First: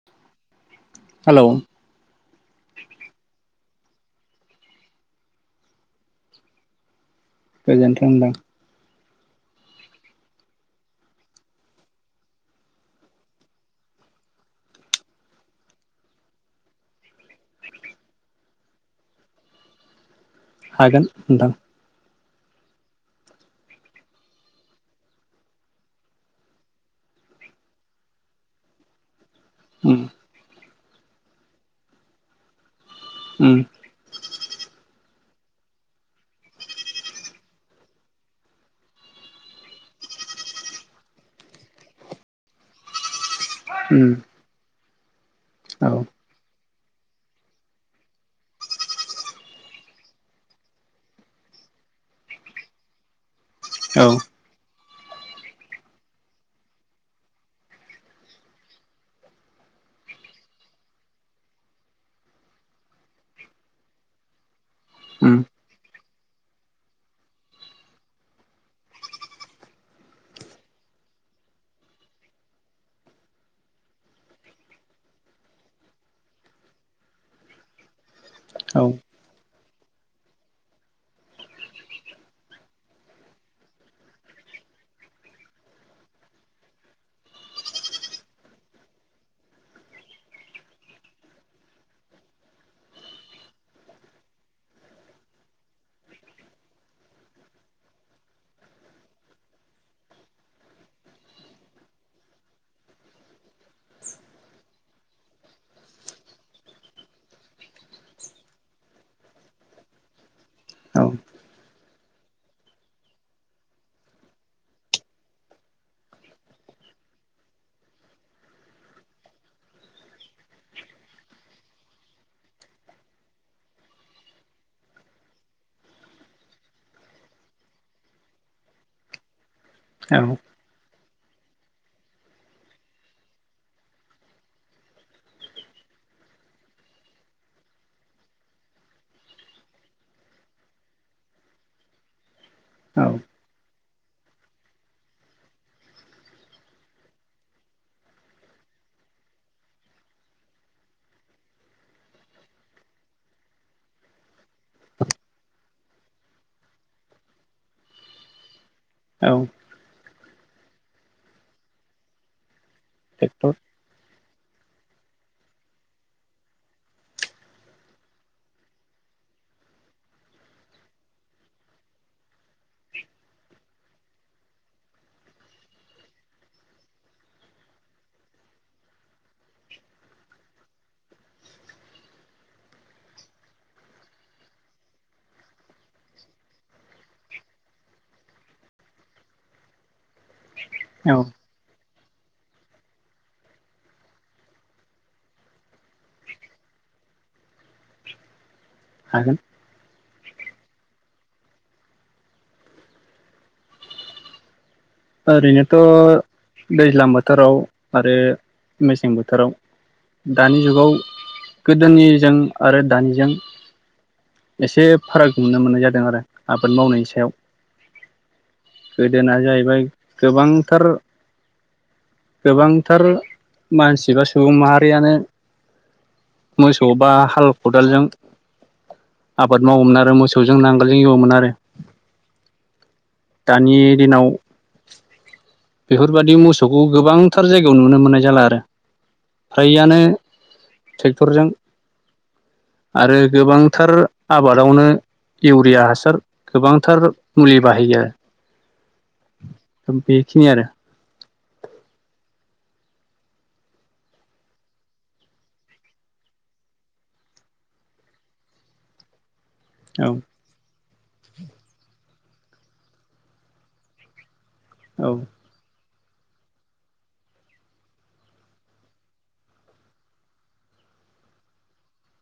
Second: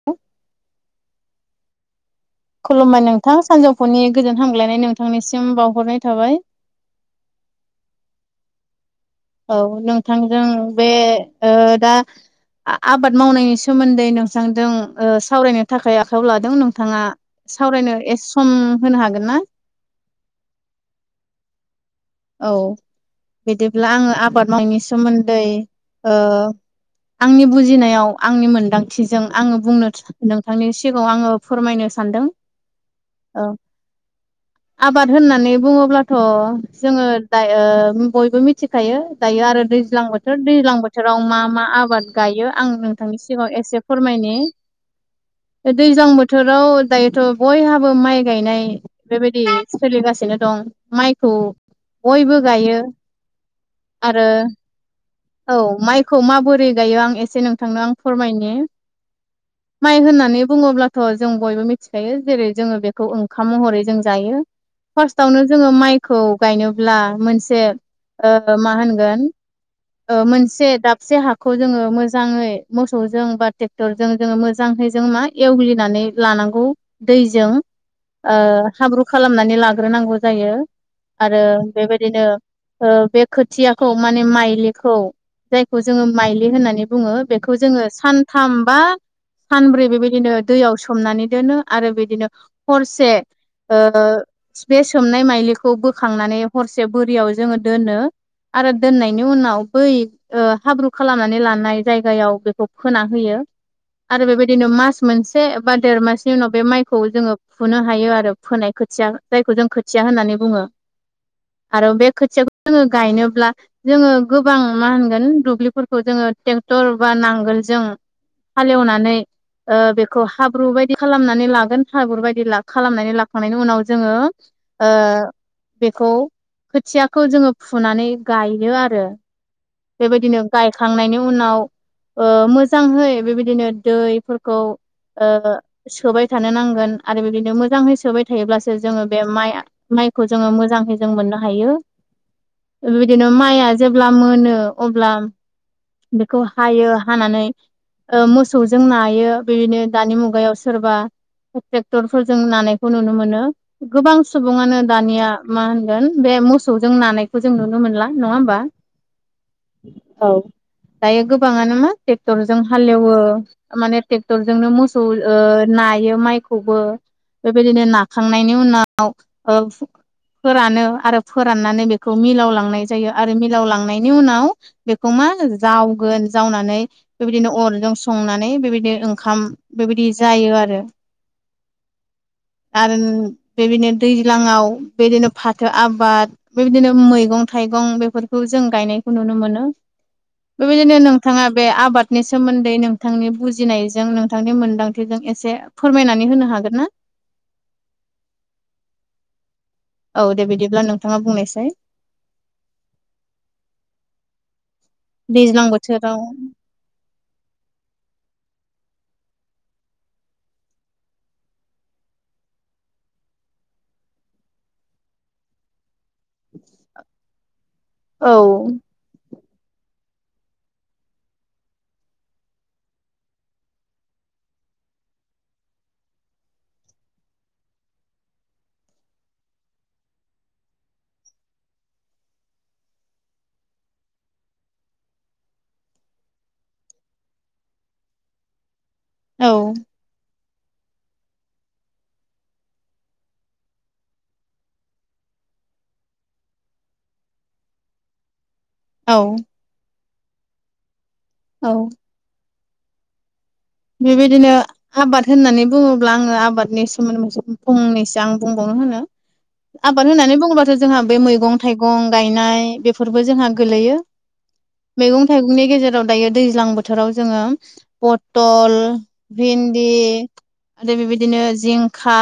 [inaudible] Hello खुलुमबाय नोंथां सानजौफुनि गोजोन हामग्लायनाय नोंथांनिसिम बावहरनाय थाबाय। गोजोन्थों नोंथां औ नोंथांजों बे ओ दा आ-आबाद मावनायनि सोमोन्दै नोंथांजों ओ सावरायनो थाखाय आखायाव लादों नोंथाङा सावरायनो एस सम होनो हागोन ना? हागोन नोंथां। औ बिदिब्ला आङो आबाद मावनायनि सोमोन्दै ओ आंनि बुजिनायाव आंनि मोनदां थिजों आङो बुंनो उम नोंथांनि सिगाङाव आङो फोरमायनो सानदों। औ उम आबाद होननानै बुङोब्लाथ' जोङो दायो ओ बयबो मिथिखायो दायो आरो दैज्लां बोथोर दैज्लां बो थोराव मा मा आबाद गायो आं नोंथांनि सिगाङाव एसे उम फोरमायनि। औ दैज्लां बोथोराव दायोथ' बयहाबो माइ गायनाय बेबायदि सोलिगासिनो दं माइखौ बयबो गायो औ आरो औ माइखौ माबोरै गायो आं एसे नोंथांनो आं फोरमायनि [inaudible] माइ होननानै बुङोब्लाथ' जों बयबो मिथिखायो जेरै जोङो बेखौ ओंखाम महरै जों जायो। उम फार्स्टआवनो जोङो माइखौ गायनोब्ला मोनसे ओ मा होनगोन ओ मोनसे दाबसे हाखौ जोङो मोजाङै मोसौजों बा ट्रेक्टरजों जोङो मोजांहै जों मा एवग्लिनानै लानांगौ दैजों। ओ औ हाब्रु खालामनानै लाग्रोनांगौ जायो। आरो बेबायदिनो ओ बे खोथियाखौ माने माइलि खौ जायखौ जोङो माइलि होननानै बुङो बेखौ जोङो सानथाम बा सानब्रै बेबायदिनो दैयाव सोमनानै दोनो आरो बिदिनो हरसे ओ बे सोमनाय माइलिखौ बोखांनानै हरसे बोरियाव जोङो दोनो। आरो दोननायनि उनाव बै ओ हाब्रु खालामनानै लानाय जायगायाव बेखौ फोना होयो। आरो बेबायदिनो मास मोनसे बा देर मासनि उनाव बे माइखौ जोङो फुनो हायो आरो फोनाय खोथिया जायखौ जों खोथिया होननानै बुङो। औ। आरो बे खोथियाखौ जोङो गायनोब्ला जोङो गोबां मा होनगोन दुब्लिफोरखौ जोङो ट्रेक्टर बा नांगोलजों हालेवनानै ओ बेखौ हाब्रु बायदि खालामनानै लागोन हाब्रु बायदि खालामनानै लाखांनायनि उनाव जोङो ओ बेखौ खोथियाखौ जोङो फुनानै गायो आरो। बेबायदिनो गायखांनायनि उनाव ओ मोजांहै बेबायदिनो दैफोरखौ ओ सोबाय थानो नांगोन। आरो बिबादिनो मोजाङै सोबाय थायोब्लासो जोङो बे माइआ माइखौ जोङो मोजांहै जों मोननो हायो। औ बेबायदिनो माइआ अब्ला मोनो अब्ला बेखौ हायो हानानै ओ मोसौजों नायो बेबादिनो दानि मुगायाव सोरबा ट्रेक्टरफोरजों नानायखौ नुनो मोनो। गोबां सुबुङानो दानिया मा होनगोन बे मोसौजों नानायखौ जों नुनो मोनला। नङा होमबा? औ। औ दायो गोबाङानो मा ट्रेक्टरजों हालेवो ट्रेक्टर माने ट्रेक्टरजोंनो मोसौ ओ नायो माइखौबो। बेबायदिनो नाखांनायनि उनाव ओ फोरानो आरो फोराननानै बेखौ मिलाव लांनाय जायो आरो मिलाव लांनायनि उनाव बेखौ मा जावगोन जावनानै बेबायदिनो अरजों संनानै बेबायदिनो ओंखाम बेबायदि जायो आरो। लांदां आरो बेबायदिनो दैज्लाङाव बेदिनो फाथो आबाद बेबायदिनो मैगं थाइगं बेफोरखौ जों गायनायखौ नुनो मोनो। बेबायदिनो औ नोंथाङा बे आबादनि सोमोन्दै नोंथांनि बुजिनायजों नोंथांनि मोनदांथिजों एसे फोरमायनानै होनो हागोन ना? हागोन औ दे बिदिब्ला नोंथाङा बुंनायसाय। दैज्लां ओरैनोथ' बोथोराव दैज्लां बोथोराव आरो मेसें बोथोराव दानि जुगाव गोदोनिजों आरो दानिजों एसे फाराग नुनो मोननाय जादों आरो। आबाद मावनायनि सायाव। औ गोदोना जाहैबाय गोबांथार गोबांथार मानसि बा सुबुं माहारियानो मोसौ बा हाल खदालजों आबाद मावोमोन आरो मोसौजों नांगोलजों एवोमोन आरो। दानि दिनाव बेफोरबायदि मोसौखौ गोबांथार जायगायाव नुनो मोननाय जाला आरो। औ फ्रायआनो ट्रेक्टरजों आरो गोबांथार आबादावनो इउरिया हासार गोबांथार मुलि बाहायो आरो। औ बेखिनि आरो। औ बेबायदिनो आबाद होननानै बुङोब्ला आङो आबादनि सोमोन्दै मोनसे फंनैसो आं बुंबावनो होनो। आबाद औ होननानै बुङोबा जोंहा बै मैगं थाइगं गायनाय बेफोरबो जोंहा गोलैयो औ मैगं थाइ गंनि गेजेराव दायो दैज्लां बोथोराव जोङो फद टल भिन्दि आरो बेबायदिनो जिंखा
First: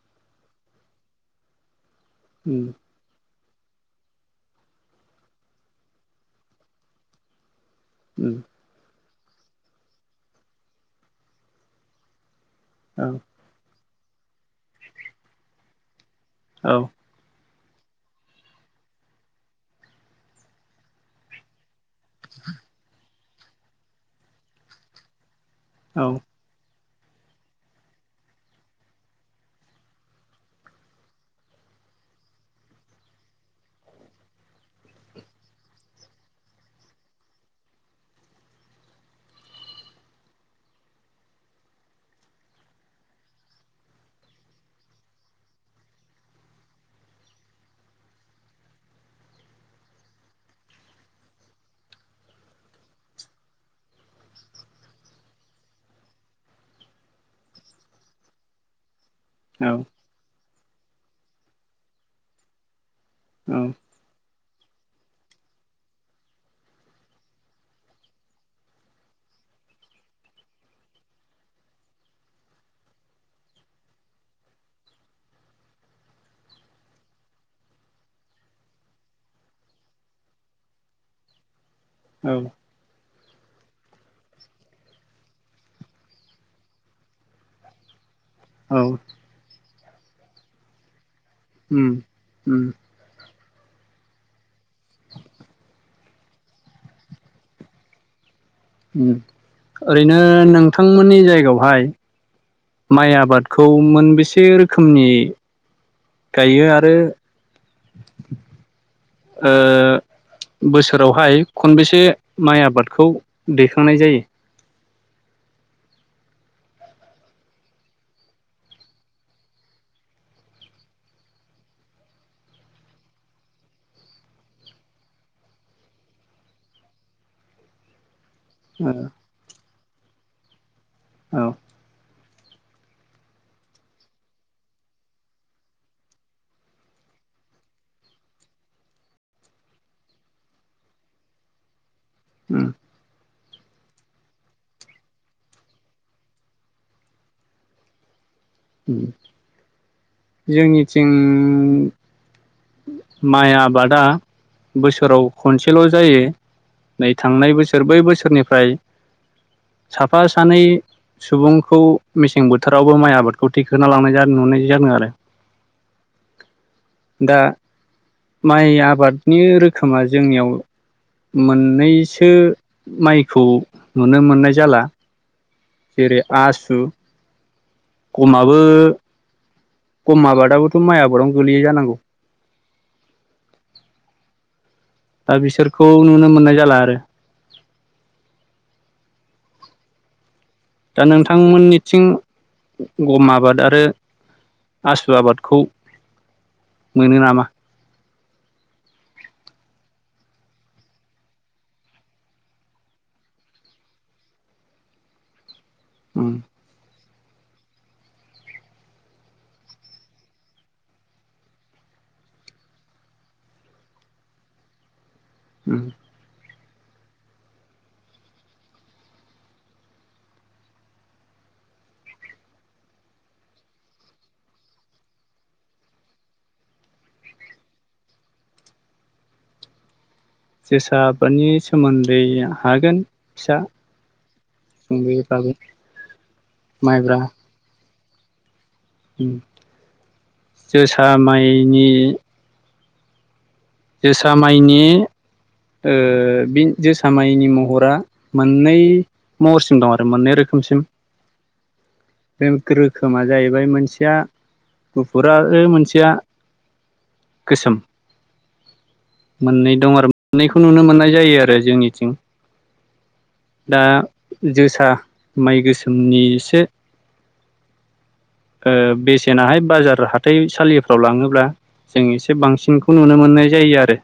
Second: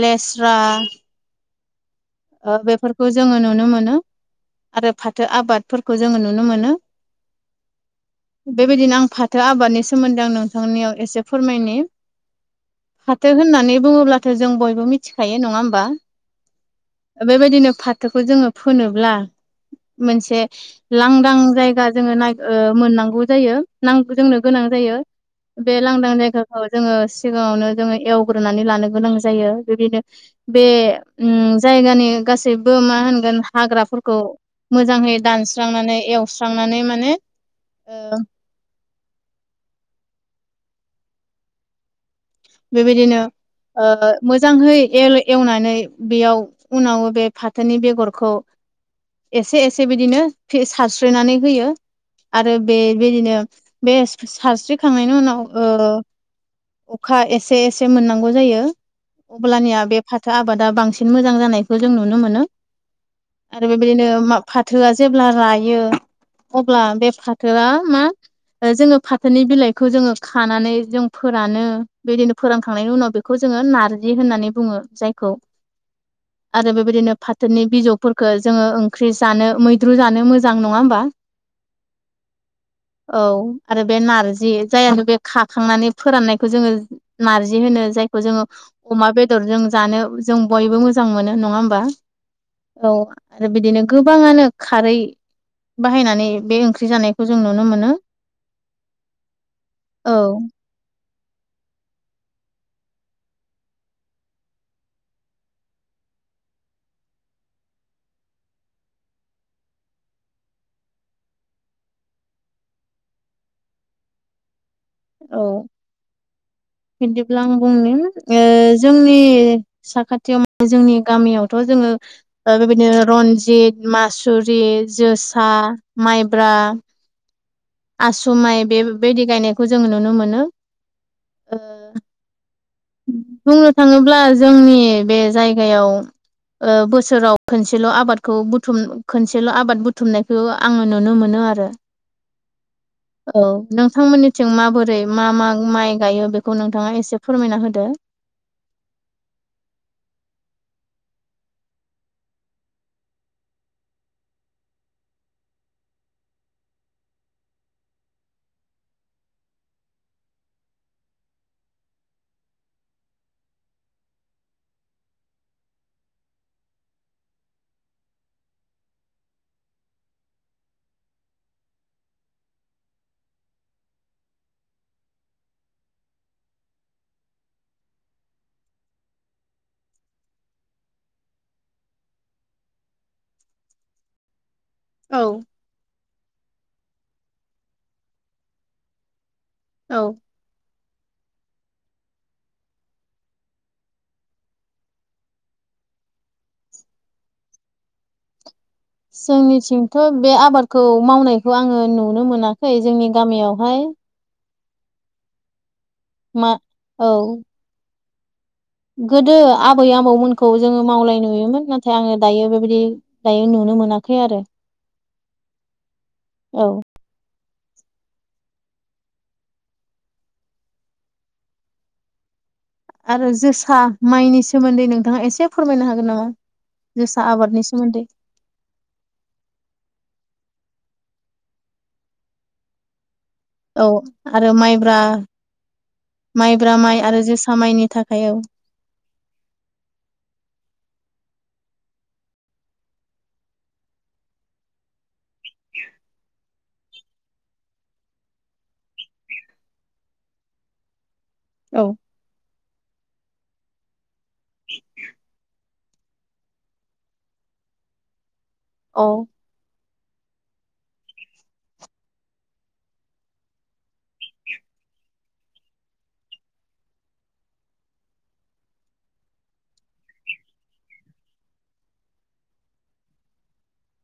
लेस्रा उम बेफोरखौ जोङो नुनो मोनो आरो फाथो आबादफोरखौ जोङो नुनो मोनो। उम बेबायदिनो आं फाथो आबादनि सोमोन्दै आं नोंथांनियाव एसे फोरमायनि औ फाथो होननानै बुङोब्लाथ' जों बयबो मिथिखायो नङा होमबा? औ बेबायदिनो फाथोखौ जोङो फोनोब्ला मोनसे लांदां जायगा जोङो नायख ओ मोननांगौ जायो नां-जोंनो गोनां जायो बे लांदां जायगाखौ औ जोङो सिगाङावनो जोङो एवग्रोनानै लानो गोनां जायो बेबायदि बे उ जायगानि गासैबो मा होनगोन हाग्राफोरखौ मोजांङै दानस्रांनानै एवस्रांनानै माने ओ बेबायदिनो ओ ओ मोजांहै एल-एवनानै बेयाव उनावबो बे फाथोनि बेगरखौ एसे एसे बिदिनो फि-सारस्रोनानै होयो। आरो बेबायदिनो बे स्रो-सारस्रिखांनायनि उनाव ओ अखा एसे एसे मोननांगौ जायो अब्लानिया बे फाथो आबादा बांसिन मोजां जानायखौ जों नुनो मोनो औ आरो बेबायदिनो मा फाथोआ जेब्ला रायो अब्ला बे फाथोआ मा जोङो फाथोनि बिलाइखौ जोङो खानानै जों फोरानो। बेदिनो फोरोनखांनायनि उनाव बेखौ जोङो नारजि होननानै बुङो जायखौ। [inaudible] आरो बेबायदिनो फाथोनि बिजौफोरखौ जोङो ओंख्रि जानो मैद्रु जानो मोजां नङा होमबा। औ औ आरो बे नारजि जायानो बे खाखांनानै फोराननायखौ जोङो नारजि होनो जायखौ जोङो औ औ अमा बेदरजों जानो जों बयबो मोजां मोनो नङा होमबा उम उम औ आरो बिदिनो गोबाङानो खारै बाहायनानै बे ओंख्रि जानायखौ जों नुनो मोनो। औ ओरैनो नोंथांमोननि जायगायावहाय माइ आबादखौ मोनबेसे रोखोमनि गायो आरो ओ बोसोरावहाय खनबेसे माइ आबादखौ दैखांनाय जायो। औ बिदिब्ला आं बुंनो जोंनि साखाथियाव जोंनि गामियावथ' जोङो बेबायदिनो रनजित मासुरि जोसा माइब्रा आस माइ जायो बेबायदि गायनायखौ जों नुनो मोनो। औ ओ बुंनो थाङोब्ला जोंनि बे जायगायाव ओ बोसोराव खनसेल' आबादखौ बुथुम खोनसेल' आबाद बुथुमनायखौ आङो नुनो मोनो आरो उ औ नोंथांमोननिथिं माबोरै मा मा माइ गायो बेखौ नोंथाङा एसे फोरमायना होदो जोंनिथिं माइ आबादा बोसोराव खनसेल' जायो नै थांनाय बोसोर बै बोसोरनिफ्राय साफा सानै सुबुंखौ मेसें बोथोरावबो माइ आबादखौ थिखोना लांनाय नुनाय जादों आरो दा माइ आबादनि रोखोमा जोंनियाव मोननैसो माइखौ नुनो मोननाय जाला जेरै आसु गमाबो गम आबादाबोथ' माइ आबादावनो गोलैयो जानांगौ औ दा बिसोरखौ नुनो मोननाय जाला आरो औ दा नोंथांमोननिथिं गम आबाद आरो आसु आबादखौ मोनो नामा? जोंनिथिंथ' बे आबादखौ मावनायखौ आङो नुनो मोनाखै जोंनि गामियावहाय उम मा औ गोदो आबै आबौमोनखौ जोङो मावलाय नुयोमोन नाथाय आङो दायो बेबायदि दायो नुनो मोनाखै आरो [unintelligible] औ आरो जोसा माइनि सोमोन्दै नोंथाङा एसे फोरमायनो हागोन नामा? जोसा आबादनि सोमोन्दै जोसा आबादनि सोमोन्दै हागोन फिसा औ आरो माइब्रा सुंद'यैब्लाबो माइब्रा माइ आरो जोसा माइनि थाखाय औ जोसा माइनि जोसा माइनि ओ बिन जोसा माइनि महरा मोननै महरसिम दं आरो मोननै रोखोमसिम औ [unintelligible] रोखोमा जाहैबाय मोनसेया गुफुर आरो मोनसेया गोसोम औ मोननै दं आरो मोननैखौ नुनो मोननाय जायो आरो जोंनिथिं दा जोसा माइ गोसोमनि एसे ओ बेसेनाहाय बाजार हाथाइसालिफ्राव लाङोब्ला जों एसे बांसिनखौ नुनो मोननाय जायो आरो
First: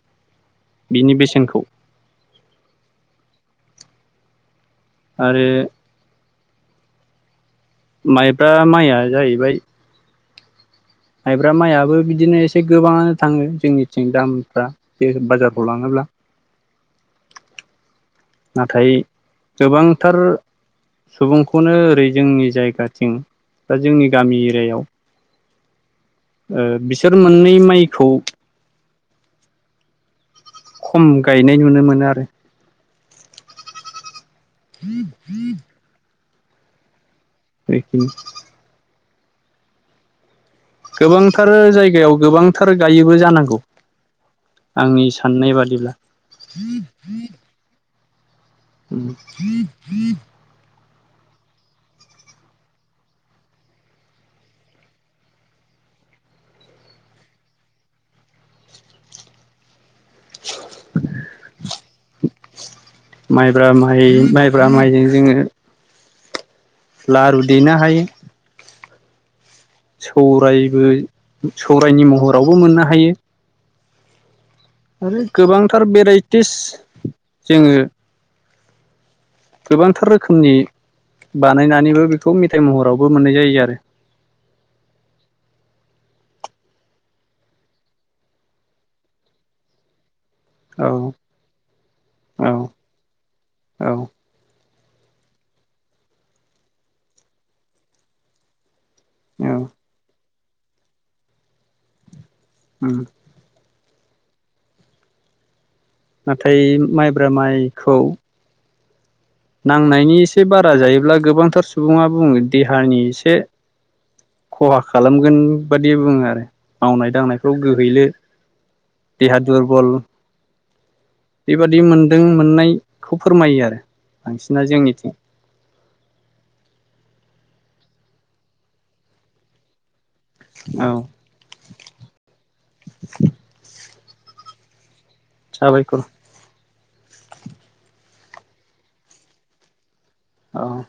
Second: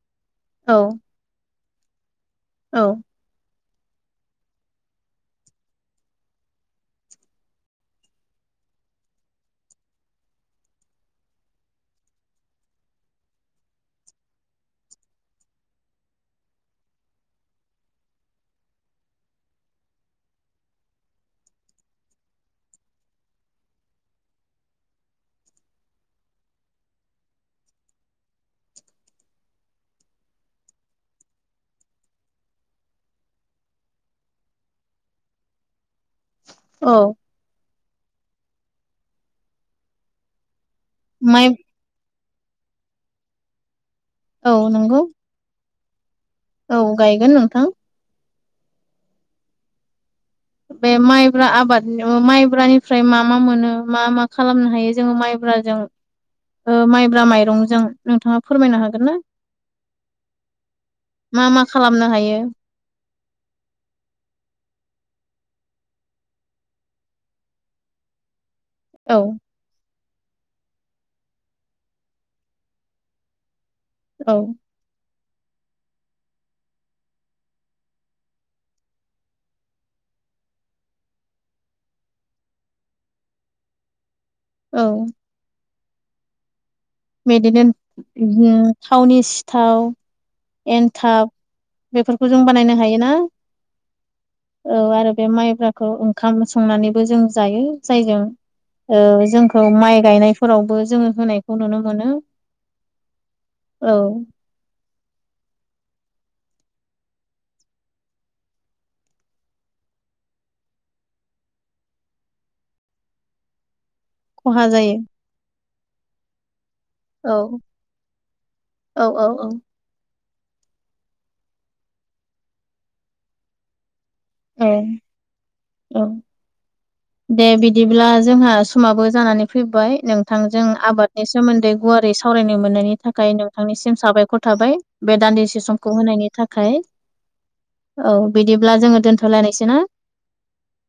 औ बिनि बेसेनखौ औ आरो माइब्रा माइया जाहैबाय माइब्रा माइआबो बिदिनो एसे गोबाङानो थाङो जोंनिथिं दामफ्रा [unintelligible] बाजारफ्राव लाङोब्ला नाथाय गोबांथार सुबुंखौनो ओरै जोंनि जायगाथिं बा जोंनि गामि एरियायाव ओ बिसोर मोननै माइखौ खम गायनाय नुनो मोनो आरो [inaudible] औ [unintelligible] माइ गोबांथार जायगायाव गोबांथार गायोबो जानांगौ औ नंगौ आंनि सा साननाय बादिब्ला। औ गायगोन नोंथां बि बे माइब्रा आबाद माइब्रानिफ्राय मा मा मोनो मा मा खालामनो हायो जोङो माइ ब्राजों माइब्रा माइरंजों नोंथाङा फोरमायनो हागोन ना मा मा खालामनो हायो? माइब्रा माइ माइब्रा माइजों जोङो लारु देनो हायो। औ। सौरायबो सौरायनि महरावबो मोननो हायो। औ। आरो गोबांथार भेराइटिस जोङो गोबांथार रोखोमनि बानायनानैबो बेखौ मेथाइ महरावबो मोननाय जायो आरो। औ। बेदिनो थावनि सिथाव आरो एन्थाब बेफोरखौ जों औ बानायनो हायोना? औ औ आरो बे माइब्राखौ ओंखाम संनानैबो जों जायो। जायजों औ जोंखौ माइ गायनायफोरावबो जोङो होनायखौ नुनो मोनो। [inaudible] औ। नाथाय माइब्रा माइखौ नांनायनि एसे बारा जायोब्ला गोबांथार सुबुङा बुङो देहानि एसे खहा खालामगोन बादि बुङो आरो। मावनाय औ दांनायफ्राव गोहैलो, औ औ देहा औ दुरबल बेबादि मोनदों मोननायखौ फोरमायो आरो बांसिना जोंनिथिं। औ। दे बिदिब्ला जोंहा समाबो जानानै फैबाय नों थांजों औ आबाद नि सोमोन्दै गुवारै सावरायनो मोननायनि थाखाय नोंथांनिसिम साबायखर थाबाय बे दान्दि से समखौ साबायखर होनायनि थाखाय औ बिदिब्ला जोङो दोनथ लायनोसै ना? अह।